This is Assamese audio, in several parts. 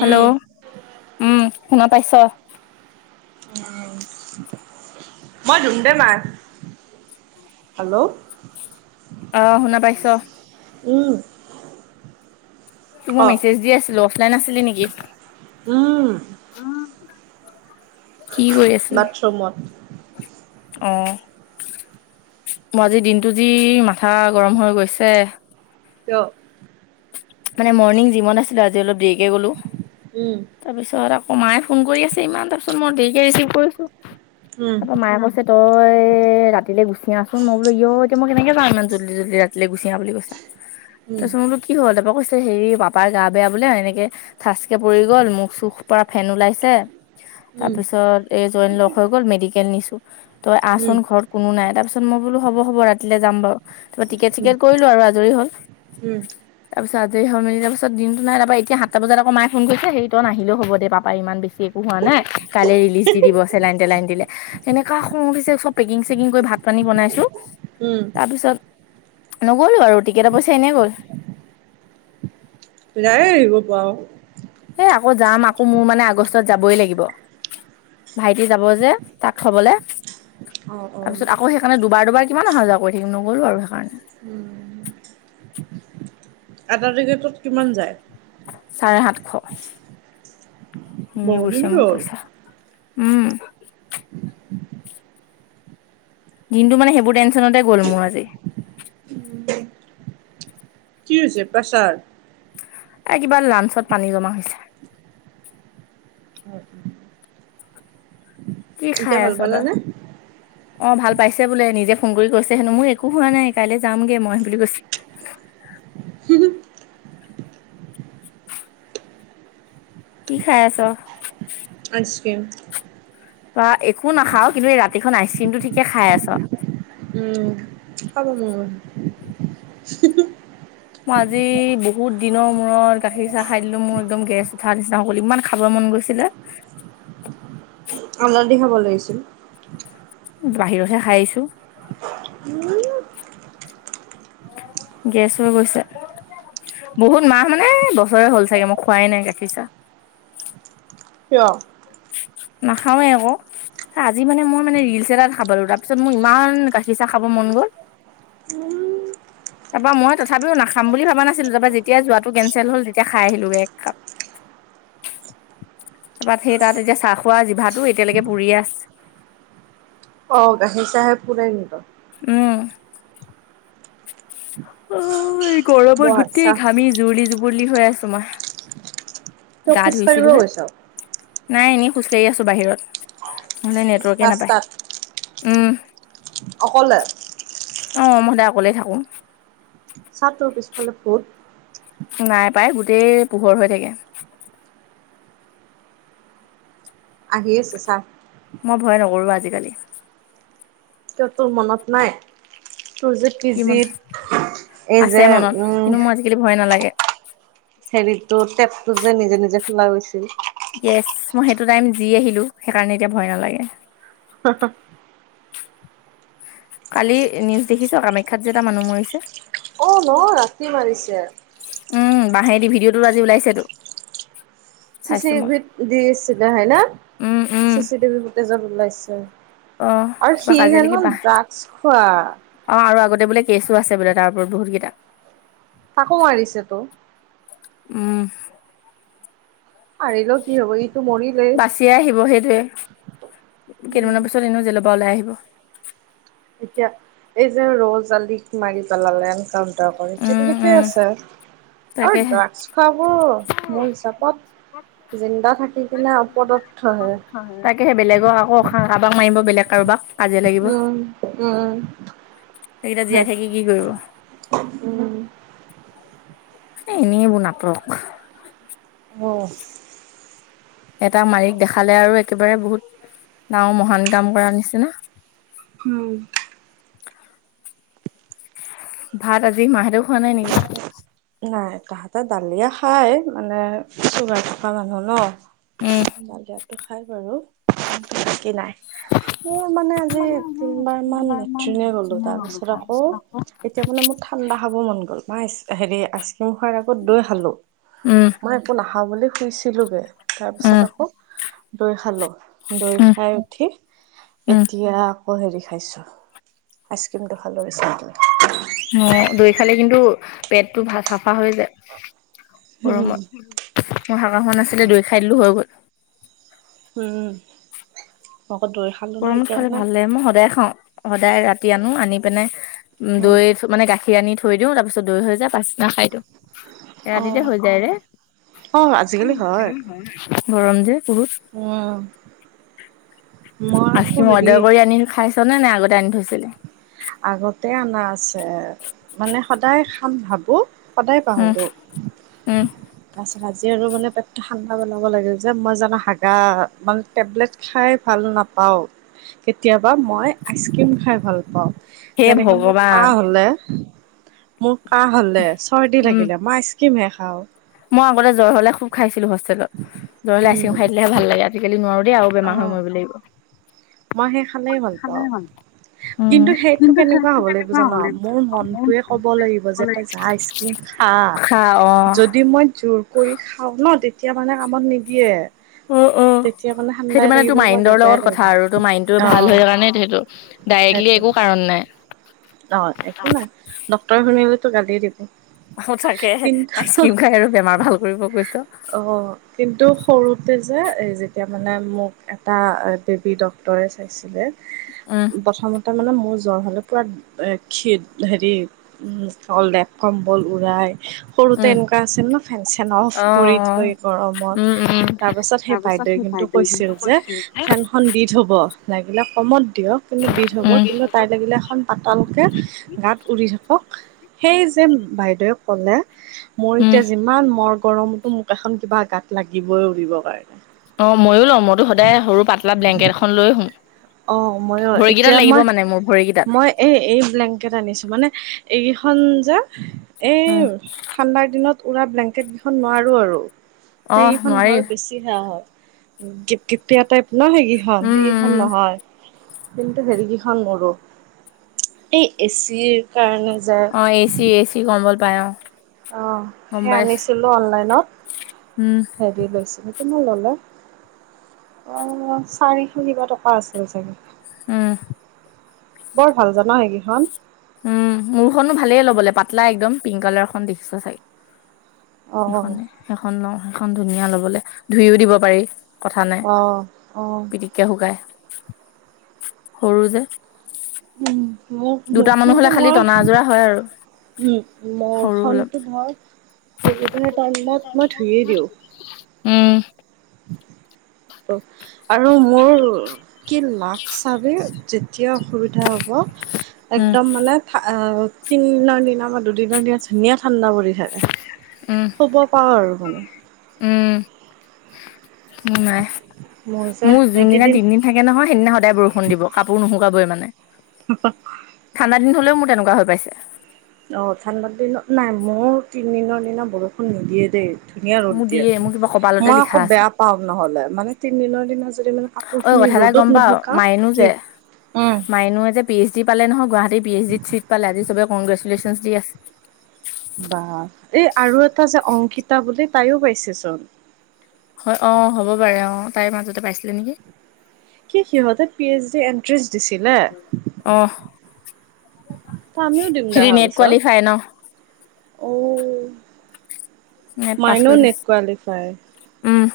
হেল্ল' উম, উম শুনা পাইছ? উম মই ধুমডে [unintelligible] হেল্ল' অ শুনা পাইছ? উম। তোক ক মই মেছেজ দি আছিলো। অফলাইন আছিলি নেকি? উম, কি কৰি আছিলি? বাথৰুমত। অহ। মই আজি দিনতটো যি মাথা গৰম হৈ গৈছে। কিয়? মানে মৰ্ণিং জিমত আছিলো আজি অলপ দেৰিকে গ'লো। উম, তাৰপিছত আকৌ মায়ে ফোন কৰি আছে ইমান, তাৰপিছত মই দেৰিকে ৰিচিভ কৰিছো। উম, তাৰপা মায়ে কৈ তই ৰাতিলে গুচি আহাচোন। মই বোলো ইয় এতিয়া মই কেনেকে যাওঁ ইমান জল্দি জল্দি ৰাতিলৈ গুচি আহা বুলি কৈছে। উম, তাৰপিছত বোলো কি হল? তাৰপৰা কৈছে হেৰি পাপাৰ গা বেয়া বোলে এনেকে থাচকে পৰি গল, মোক চুখ পৰা ফেন ওলাইছে। তাৰ উম, পিছত এই জইন লগ হৈ গ'ল, মেডিকেল নিছো। তই উম, আহচোন ঘৰত কোনো নাই। তাৰপিছ মই বোলো হব হ'ব ৰাতিলে যাম বাৰু। তাৰপা টিকেট উম, চিকেট কৰিলো আৰু আজৰি হ'ল উম। তাপিছত আজৰি হৈ মেলি তাপিচত দিনটো নাই, এতিয়া সাতটা বজাত আকৌ মাই ফোন কৰিছে, তই নাহিলেও হব দে পাপা ইমান বেছি- হোৱা নাই, কাইলে ৰিলিজ দি দিব চেলাইন তেলাইন দিলে। এনেকা খং উঠিছে চব পেকিং চেকিং কৰি ভাত পানী বনাইছো, উম, তাৰপিছত নগলো আৰু টিকেটৰ পইচা এনেই গ'ল যায় আহিব পাৰ। এ আকৌ যাম আকৌ মোৰ মানে আগষ্টত যাবই লাগিব। ভাইটি যাব যে তাক থবলে। অ', তাৰপিছত অ'। আকৌ সেইকাৰণে দুবাৰ দুবাৰ কিমান অহা যোৱা কৰি থাকিম, নগ'লো আৰু সেইকাৰণে। উম। এটা তিকেতত কিমান যায়? চাৰে সাতশ। এনেই বহুখিনি গৈছে মোৰ গ'ল। পইচা। উম। দিনটো মানে সেইবোৰ টৈনশনতে গ'ল মোৰ আজি। উম। কি হৈছে প্ৰেছাৰ? এ কিবা লাঞ্চত পানী জমা হৈছে। হয়। কি খাই ভাল আছ তই? পালানে? অ' ভাল পাইছে বোলে, নিজে ফোন কৰি কৈছে হেনো, মোৰ একো হোৱা নাই, কাইলৈ যামগে মই বুলি কৈছে। কি খাই আছ? আইচক্ৰীম। বা একো নাখাৱ। কিন্তু এই ৰাতিখন আইচ ক্ৰীমটো ঠিকে খাই আছ। উম, খাব মন গৈছে। মই আজি বহুত দিনৰ মূৰত গাখীৰ চাহ খাই দিলো মোৰ একদম গেছ উঠাৰ নিচিনা হ'ল, ইমান খাবলে মন গৈছে। চিলে। হালধী খাব লাগিছিল। বাহিৰহে খাই আহিছো। উম, গেছ হৈ গৈছে। বহুত মাহ মানে বছৰে হ'ল চাগে মই খোৱাই নাই গাখীৰ চাহ। কিয়? নাখাওঁৱে ক। ত' আজি মানে মই মানে ৰিলচ এটা দেখা পালো, তাৰপিছত মোৰ ইমান গাখীৰ চাহ খাব মন গ'ল। উম, তাৰ পৰা মই তথাপিও নাখাম বুলি ভাবা নাছিলো। তাপা যেতিয়া যোৱাটো কেনঞ্চেল হ'ল, তেতিয়া খাই আহিলোগে এক কাপ। [unintelligible] তাপাত সেই তাত এতিয়া চাহ খোৱা জিভাটো, এতিয়ালৈকে পুৰিয়ে আছে। অ', গাখীৰ চাহেব পুৰে নেকী বাৰু। উম। ঐ বৰ গৰমত আচ্ছা। গোটেই ঘামি জুৰুলি জুবোলি হৈ আছো মই। তই গা খোজ কাঢ়িব ধুইছিলো হে, গৈছ নাই এনেই খোজকাঢ়ি আছো বাহিৰত। নহলে নেটৱৰ্কে নাপায়। ৰাস্তাত উম। অকলে? অঁ', মই সদায় অকলে থাকোঁঙ। চা তোৰ পিছফালে ভোট। নাই পায়, গোটেই পোহৰ হৈ থাকে। আহি আছে চা। মই ভয় নকৰোঁ আজিকালি। তোৰ মনত নাই। তোৰ যে কি মন পিজিত। এ আছে যে, মনত, উম। মোৰ কিন্তু ভয় নালাগে। হেৰিতো টেপটো যে নিজে নিজে খোলা গৈছিল। য়েচ। মই সেইটো টাইম যি আহিলো সেইকাৰণে এতিয়া ভয় নালাগে। [unintelligible] কালি নিউজ দেখিছ, কামাখ্যাত যে এটা মানুহ মৰিছে? অ ন ৰাতি মাৰিছে। উম, বাঁহে দি ভিডিঅ'টোত আজি ওলাইছেতো। চি চি চাইছো মই টিভিত দিছিলে হয় ন? উম উম চিচি টিভি ফুটেজত ওলাইছে। অ আৰু কিবা সি কাজিয়া লাগি হেনো বাহ ড্ৰাগছ খোৱা। অ আৰু আগতে বোলে কেচো আছে বোলে তাৰ ওপৰত বহুত কেইটা। তাকো মাৰিছে ত'। উম। মাৰিলেও কি হব ইটো মৰিলেই বাচি আহিব সেইটোৱে। উম কেইদিনমান পিছত এনেও জেল পা ওলাই আহিব। এতিয়া, এই যে ৰজ আলিক মাৰি পেলালে এন সেইটো উম ঠিকেই উম আছে। আৰু তাকেহে ড্ৰাগছ খোৱাবোৰ মোৰ হিচাপত জিন্দা থাকি কিনে অপদথ হে। তাকে সে বেলেগক আকৌ কাৰোবাক মাৰিব বেলেগ কাৰোবাক। কাজিয়া লাগিব। উম উম সেইকেইটা জীয়াই থাকি কি কৰিব। উম। এ এনে এবোৰ নাটক। অ। এটা মাৰিক দেখালে আৰু একেবাৰে বহুত দাঙ মহান কাম কৰা নিচিনা। হম। ভাত আজি মা হেতেও খোৱা নাই নেকি? নাই তাহাঁতে দালিয়ে খাই, মানে চুগাৰ থকা মানুহ ন। উম, বালিয়াটো খাই বাৰু, বাকি নাই। মই মানে আজি তিনিবাৰমান লেট্ৰিনে গ'লোঁ। তাৰপিছত আকৌ এতিয়া মানে মোৰ ঠাণ্ডা খাব মন গ'ল। মই হেৰি আইচক্ৰীম খোৱাৰ আগত দৈ খালো। উম, মই একো নাখাও বুলি শুইছিলোগে তাৰ পিছত উম, আকৌ লৈ খালো। দৈ উম, খাই উঠি উম, এতিয়া আকৌ হেৰি খাইছোঁ, আইচক্ৰীমটো খালোঁ বিচাৰটিলৈ। অ, দৈ খালে কিন্তু পেটটো ভা চাফা হৈ যায় উম গৰমত। মোৰ হাগাখন আছিলে দৈ খাই দিলো হৈ গ'ল। উম, মক' দৈ খালো ন গৰমত এতিয়া খালে মানে। ভাল লাগে মই সদায় খাওঁ, সদায় ৰাতি আনো আনি পিনে ওম উম দৈ টো মানে গাখীৰ আনি থৈ দিওঁ তাৰ পিছত দৈ হৈ যায় পাছদিনা খাই দিওঁ। ৰাতিতে হৈ যায় ৰে, অ আজিকালি গৰম যে বহুত। ওম। আখিম হেৰি অৰ্ডাৰ কৰি আনি খাইছ নে নে আগতে আনি থৈছিলে? আগতে অনা আছে মানে সদায় খাম ভাবো সদায় উম, পাহৰো। উম, তাৰ পিছত আজি আৰু মানে পেটটো ঠাণ্ডা পেলাব লাগিল যে মই জানো হাগা মান টেবলেট খাই ভাল নাপাওঁ, কেতিয়াবা মই আইচক্ৰীম খাই ভাল পাওঁ। হে যেনেকে মোৰ ভগৱান কাহ হ'লে, মোৰ কাহ হ'লে চৰ্দি উম, লাগিলে মাইচ ক্ৰিমহে খাওঁ। মই আগতে জ্বৰ হ'লে খুব খাইছিলো হোষ্টেলত, জ্বৰ হ'লে উম আইচক্ৰিম খাই দিলেহে ভাল লাগে। আজিকালি নোৱাৰো দেই আৰু অ বেমাৰ হৈ মৰিব লাগিব। মই সেই খালেই ভাল পাওঁ। কিন্তু সেইটো কেনেকুৱা হ'ব লাগিব জান? মোৰ মনটোয়ে ক'ব লাগিব যে তই যা আইচক্ৰিম খা খা অ। যদি মই জোৰ কৰি খাওঁ ন তেতিয়া মানে কামত নিদিয়ে। অ অ তেতিয়া মানে সেইটো ঠাণ্ডাই মানে লাগিব তোৰ বা গা মাইণ্ডৰ বেয়াই লগত কথা লাগিব আৰু। তোৰ মাইণ্ডটো অ ভাল হয় কাৰণ সেইটো ডাইৰেক্টলি সেইটো একো কাৰণ নাই। অ একো নাই, ডক্টৰে শুনিলেতো গালিয়ে দিব। সঁচাকে, কিন্তু আইচক্ৰীম খাই আৰু বেমাৰ ভাল কৰিব কৈছ। অ কিন্তু সৰুতে যে এ যেতিয়া মানে মোক এটা বেবী ডক্টৰে চাইছে আছিলে উহ। প্ৰথমতে মানে মোৰ জ্বৰ হ'লে পূৰা এ খি হেৰি চল ডে কম্বল উৰাই সৰুতে উম, এনেকুৱা আছিল ন ফেন - চেন অফ অ', কৰি অ', থৈ উম, গৰমত উম, তাৰপাছত সেই বাইদেউ কিন্তু কৈছিল যে ফেন খন দি থব, লাগিলে কমত দিয়ক কিন্তু দি থব উম। কিন্তু তাই লাগিলে এখন পাতালকে গাত উৰি থাকক সেই যে বাইদেৱে ক'লে মোৰ উম, এতিয়া যিমান মৰ গৰমতো মোক এখন কিবা গাত লাগিবই উৰিবৰ কাৰণে। অ ময়ো লওঁ, মইতো সদায় সৰু পাতলা ব্লেংকেট এখন লৈ শুম। অ ময়ো ভৰিকেইটাত এতিয়া লাগিব মই মানে মোৰ ভৰিকেইটাত। মই এই এই ব্লেংকেট আনিছো মানে এইকেইখন যে এই উম, ঠাণ্ডাৰ দিনত উৰা ব্লেংকেটকেইখন নোৱাৰো আৰু অ', সেইকেইখন নোৱাৰি। ভৰ বেছি অসুবিধা হয়, কেত কেতিয়া টাইপ ন সেইকেইখন উম, সেইকেইখন উম, নহয়। কিন্তু হেৰিকেইখন নৰো, এই এচিৰ কাৰণে যে মই এ চি এ চি কমবল পাই অ। অহ, গম সেয়া পাইছো আনিছিলোঁ অনলাইনত। উম হয় গৈছিলো মোৰ লগত অ চাৰিশ কিবা টকা আছিল চাগে। উম! বৰ ভাল জানা সেইকেইখন। উম মোৰ খনো ভালেই ল'বলৈ পাতলা একদম পিংক কালাৰখন দেখিছা চাগে অ সেইখনে সেইখন লওঁ সেইখন ধুনীয়া লবলৈ ধুইও দিব পাৰি কথা নাই অ অ পিতিককে শুকাই সৰু যে উম মোক দুটা মানুহ হলে দেখোতে খালি মই টনা আজোৰা হয় আৰু উম সৰু অলপ মোৰখনতো মই অসুবিধাৰ টাইমত মই ধুইয়ে দিওঁ উম আৰু মোৰ কি লাগ চাবি যে এতিয়া অসুবিধা হ'ব উম একদম মানে তিনিদিনৰ দিনা বা দুদিনৰ দিনা ধুনীয়া ঠাণ্ডা পৰি উম থাকে। পাওঁ আৰু মানে উম নাই যে মোৰ যোনদিনা এইকেইদিন তিনিদিন থাকে নহয় সেইদিনা সদায় বৰষুণ দিব কাপোৰ নুশুকা বই মানে [unintelligible] ঠাণ্ডা দিনত হ'লেও মোৰ তেনেকুৱা হৈ পাইছে। অঁ ঠাণ্ডা দিনত নাই মোৰ তিনিদিনৰ দিনা বৰষুণ নিদিয়ে দেই ধুনীয়া ৰদ মোৰ দিয়ে মোৰ কিবা কপালতে মই লিখা আকৌ আছে বেয়া পাওঁ নহলে মানে তিনিদিনৰ দিনা যদি মানে ঐ কাপোৰখিনি কথা এটা ৰ'দত গম পা নুশুকাও মাইনু যে কি উম মাইনুয়ে যে পি এইচ ডি পালে নয় গুৱাহাটী পি এইচ ডিত চিট পালে আজি চবে কগ্ৰেচুলেশ্যন দি আছে। বা এই আৰু এটা যে অংকিতা বুলি তাইও পাইছে চোন। হয় অ হ'ব বাৰে অ তাইৰ মাজতে পাইছিলে নেকি। কি সিহঁতে পি এইচ ডি এন্ট্ৰেন্ঞ্চ দিছিলে। অ ত আমিও দিম হেৰি দেহা নেট কোৱালিফাই ন ওচৰত অ নেট পাছ মাইনো কৰি নেট থৈছো উম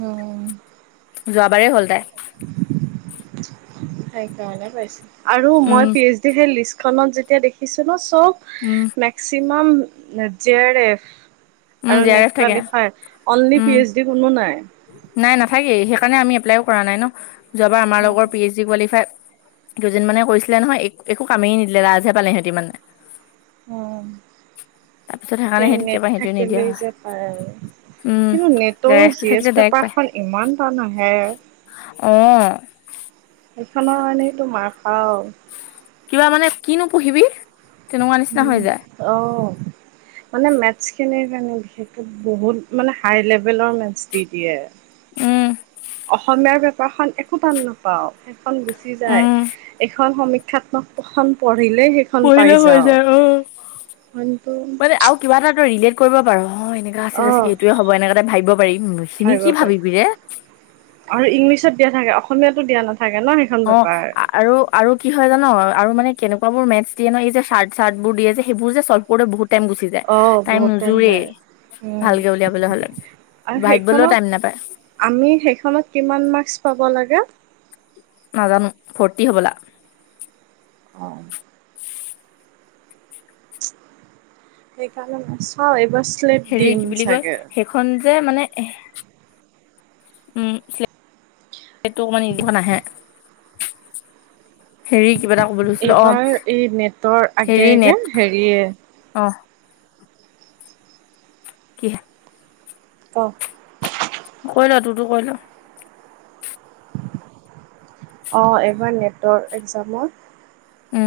উম যোৱাবাৰেই হ'ল তাই সেইকাৰণে পাইছো আৰু উম মই পি এইচ ডি সেই লিষ্টখনত যেতিয়া দেখিছো ন চব উম মেক্সিমাম জে আৰ এফ উম আৰু জে আৰ এফ নেট থাকে qualifier only P um H D কোনো নাই। নাই নাথাকে সেইকাৰণে আমি এপ্লাইও কৰা নাই ন যোৱাবাৰ আমাৰ লগৰ পি এইচ কোৱালিফাই দুজন মানে কৰিছিলে নহয় এক একো কামে নিদিলে লাজে পালে সিহঁতি মানে উম তাৰপিছত সেইকাৰণে সেই তেতিয়াৰ নেট পৰা সেইটোৱে নিদিয়া থাকিলে হ'ল যে পায় আৰু উম কিন্তু জে আৰ নেটৰো এফটো চিৰিয়াজ থাকিলে ডাইৰেক্ট পায় পেপাৰখন ইমান টান আহে। অ সেইখনৰ কাৰণে তো মাৰ খাও। কিবা মানে কিনো পঢ়িবি। তেনেকুৱা নিচিনা উম হৈ যায় আহ মানে মেথছ খিনিৰ কাৰণে বিশেষকে বহুত মানে হাই লেভেলৰ মেথছ দি দিয়ে। উম অসমীয়াৰ বেপাৰখন একো টান নাপাও। খন গুচি যায়, উম এখন সমীক্ষাখন পঢ়িলে পঢ়িলে পাৰিছা হৈ অঁ, যায় অ কিন্তু মানে আৰু কিবা এটা ৰিলেট কৰিব পাৰোঁ নহয়। চিৰা চিধা অঁ চিধি এইটোয়ে হ'ব এনেকুৱাতে ভাবিব পাৰিম খিনি ভাবিব কি পাৰি। ভাবিবি ৰে। আৰু ইংলিছত দিয়া থাকে, অসমীয়াতো দিয়া নাথাকে নহ অঁ আৰু আৰু কি হয় জান, আৰু মানে কেনেকুৱা বোৰ মেথছ দিয়ে ন এই যে চাৰ্ট চাৰ্ট বোৰ দিয়ে যে সেইবোৰ যে চল্ভ কৰোঁতে বহুত টাইম গুচি যায়, অঁ টাইম বহুত নোযোৰেই। যায়। উম ভালকে উলিয়াবলে হ'লে, আৰু ভাৱিবলৈ বলৈও সেইখনত টাইম নাপায়। আমি সেইখনত কিমান মাৰ্ক্স পাব লাগে? নাজানো, ফৰ্তি হ'বলা। অঁ সেইকাৰণে মই চাও এইবাৰ শ্লপ দিম চাগে। এ খন যে মানে এ উম, শ্লেপ টো অকনমান ইজি নাহে। [inaudible] হেৰি কিবা এটা কবলৈ এইবাৰ এই নেটৰ আগে আগে হেৰিয়ে অঁ কি অহ কৰি ল, তোৰ তো কৰি ল। অ এইবাৰ নেটৰ আকচম উম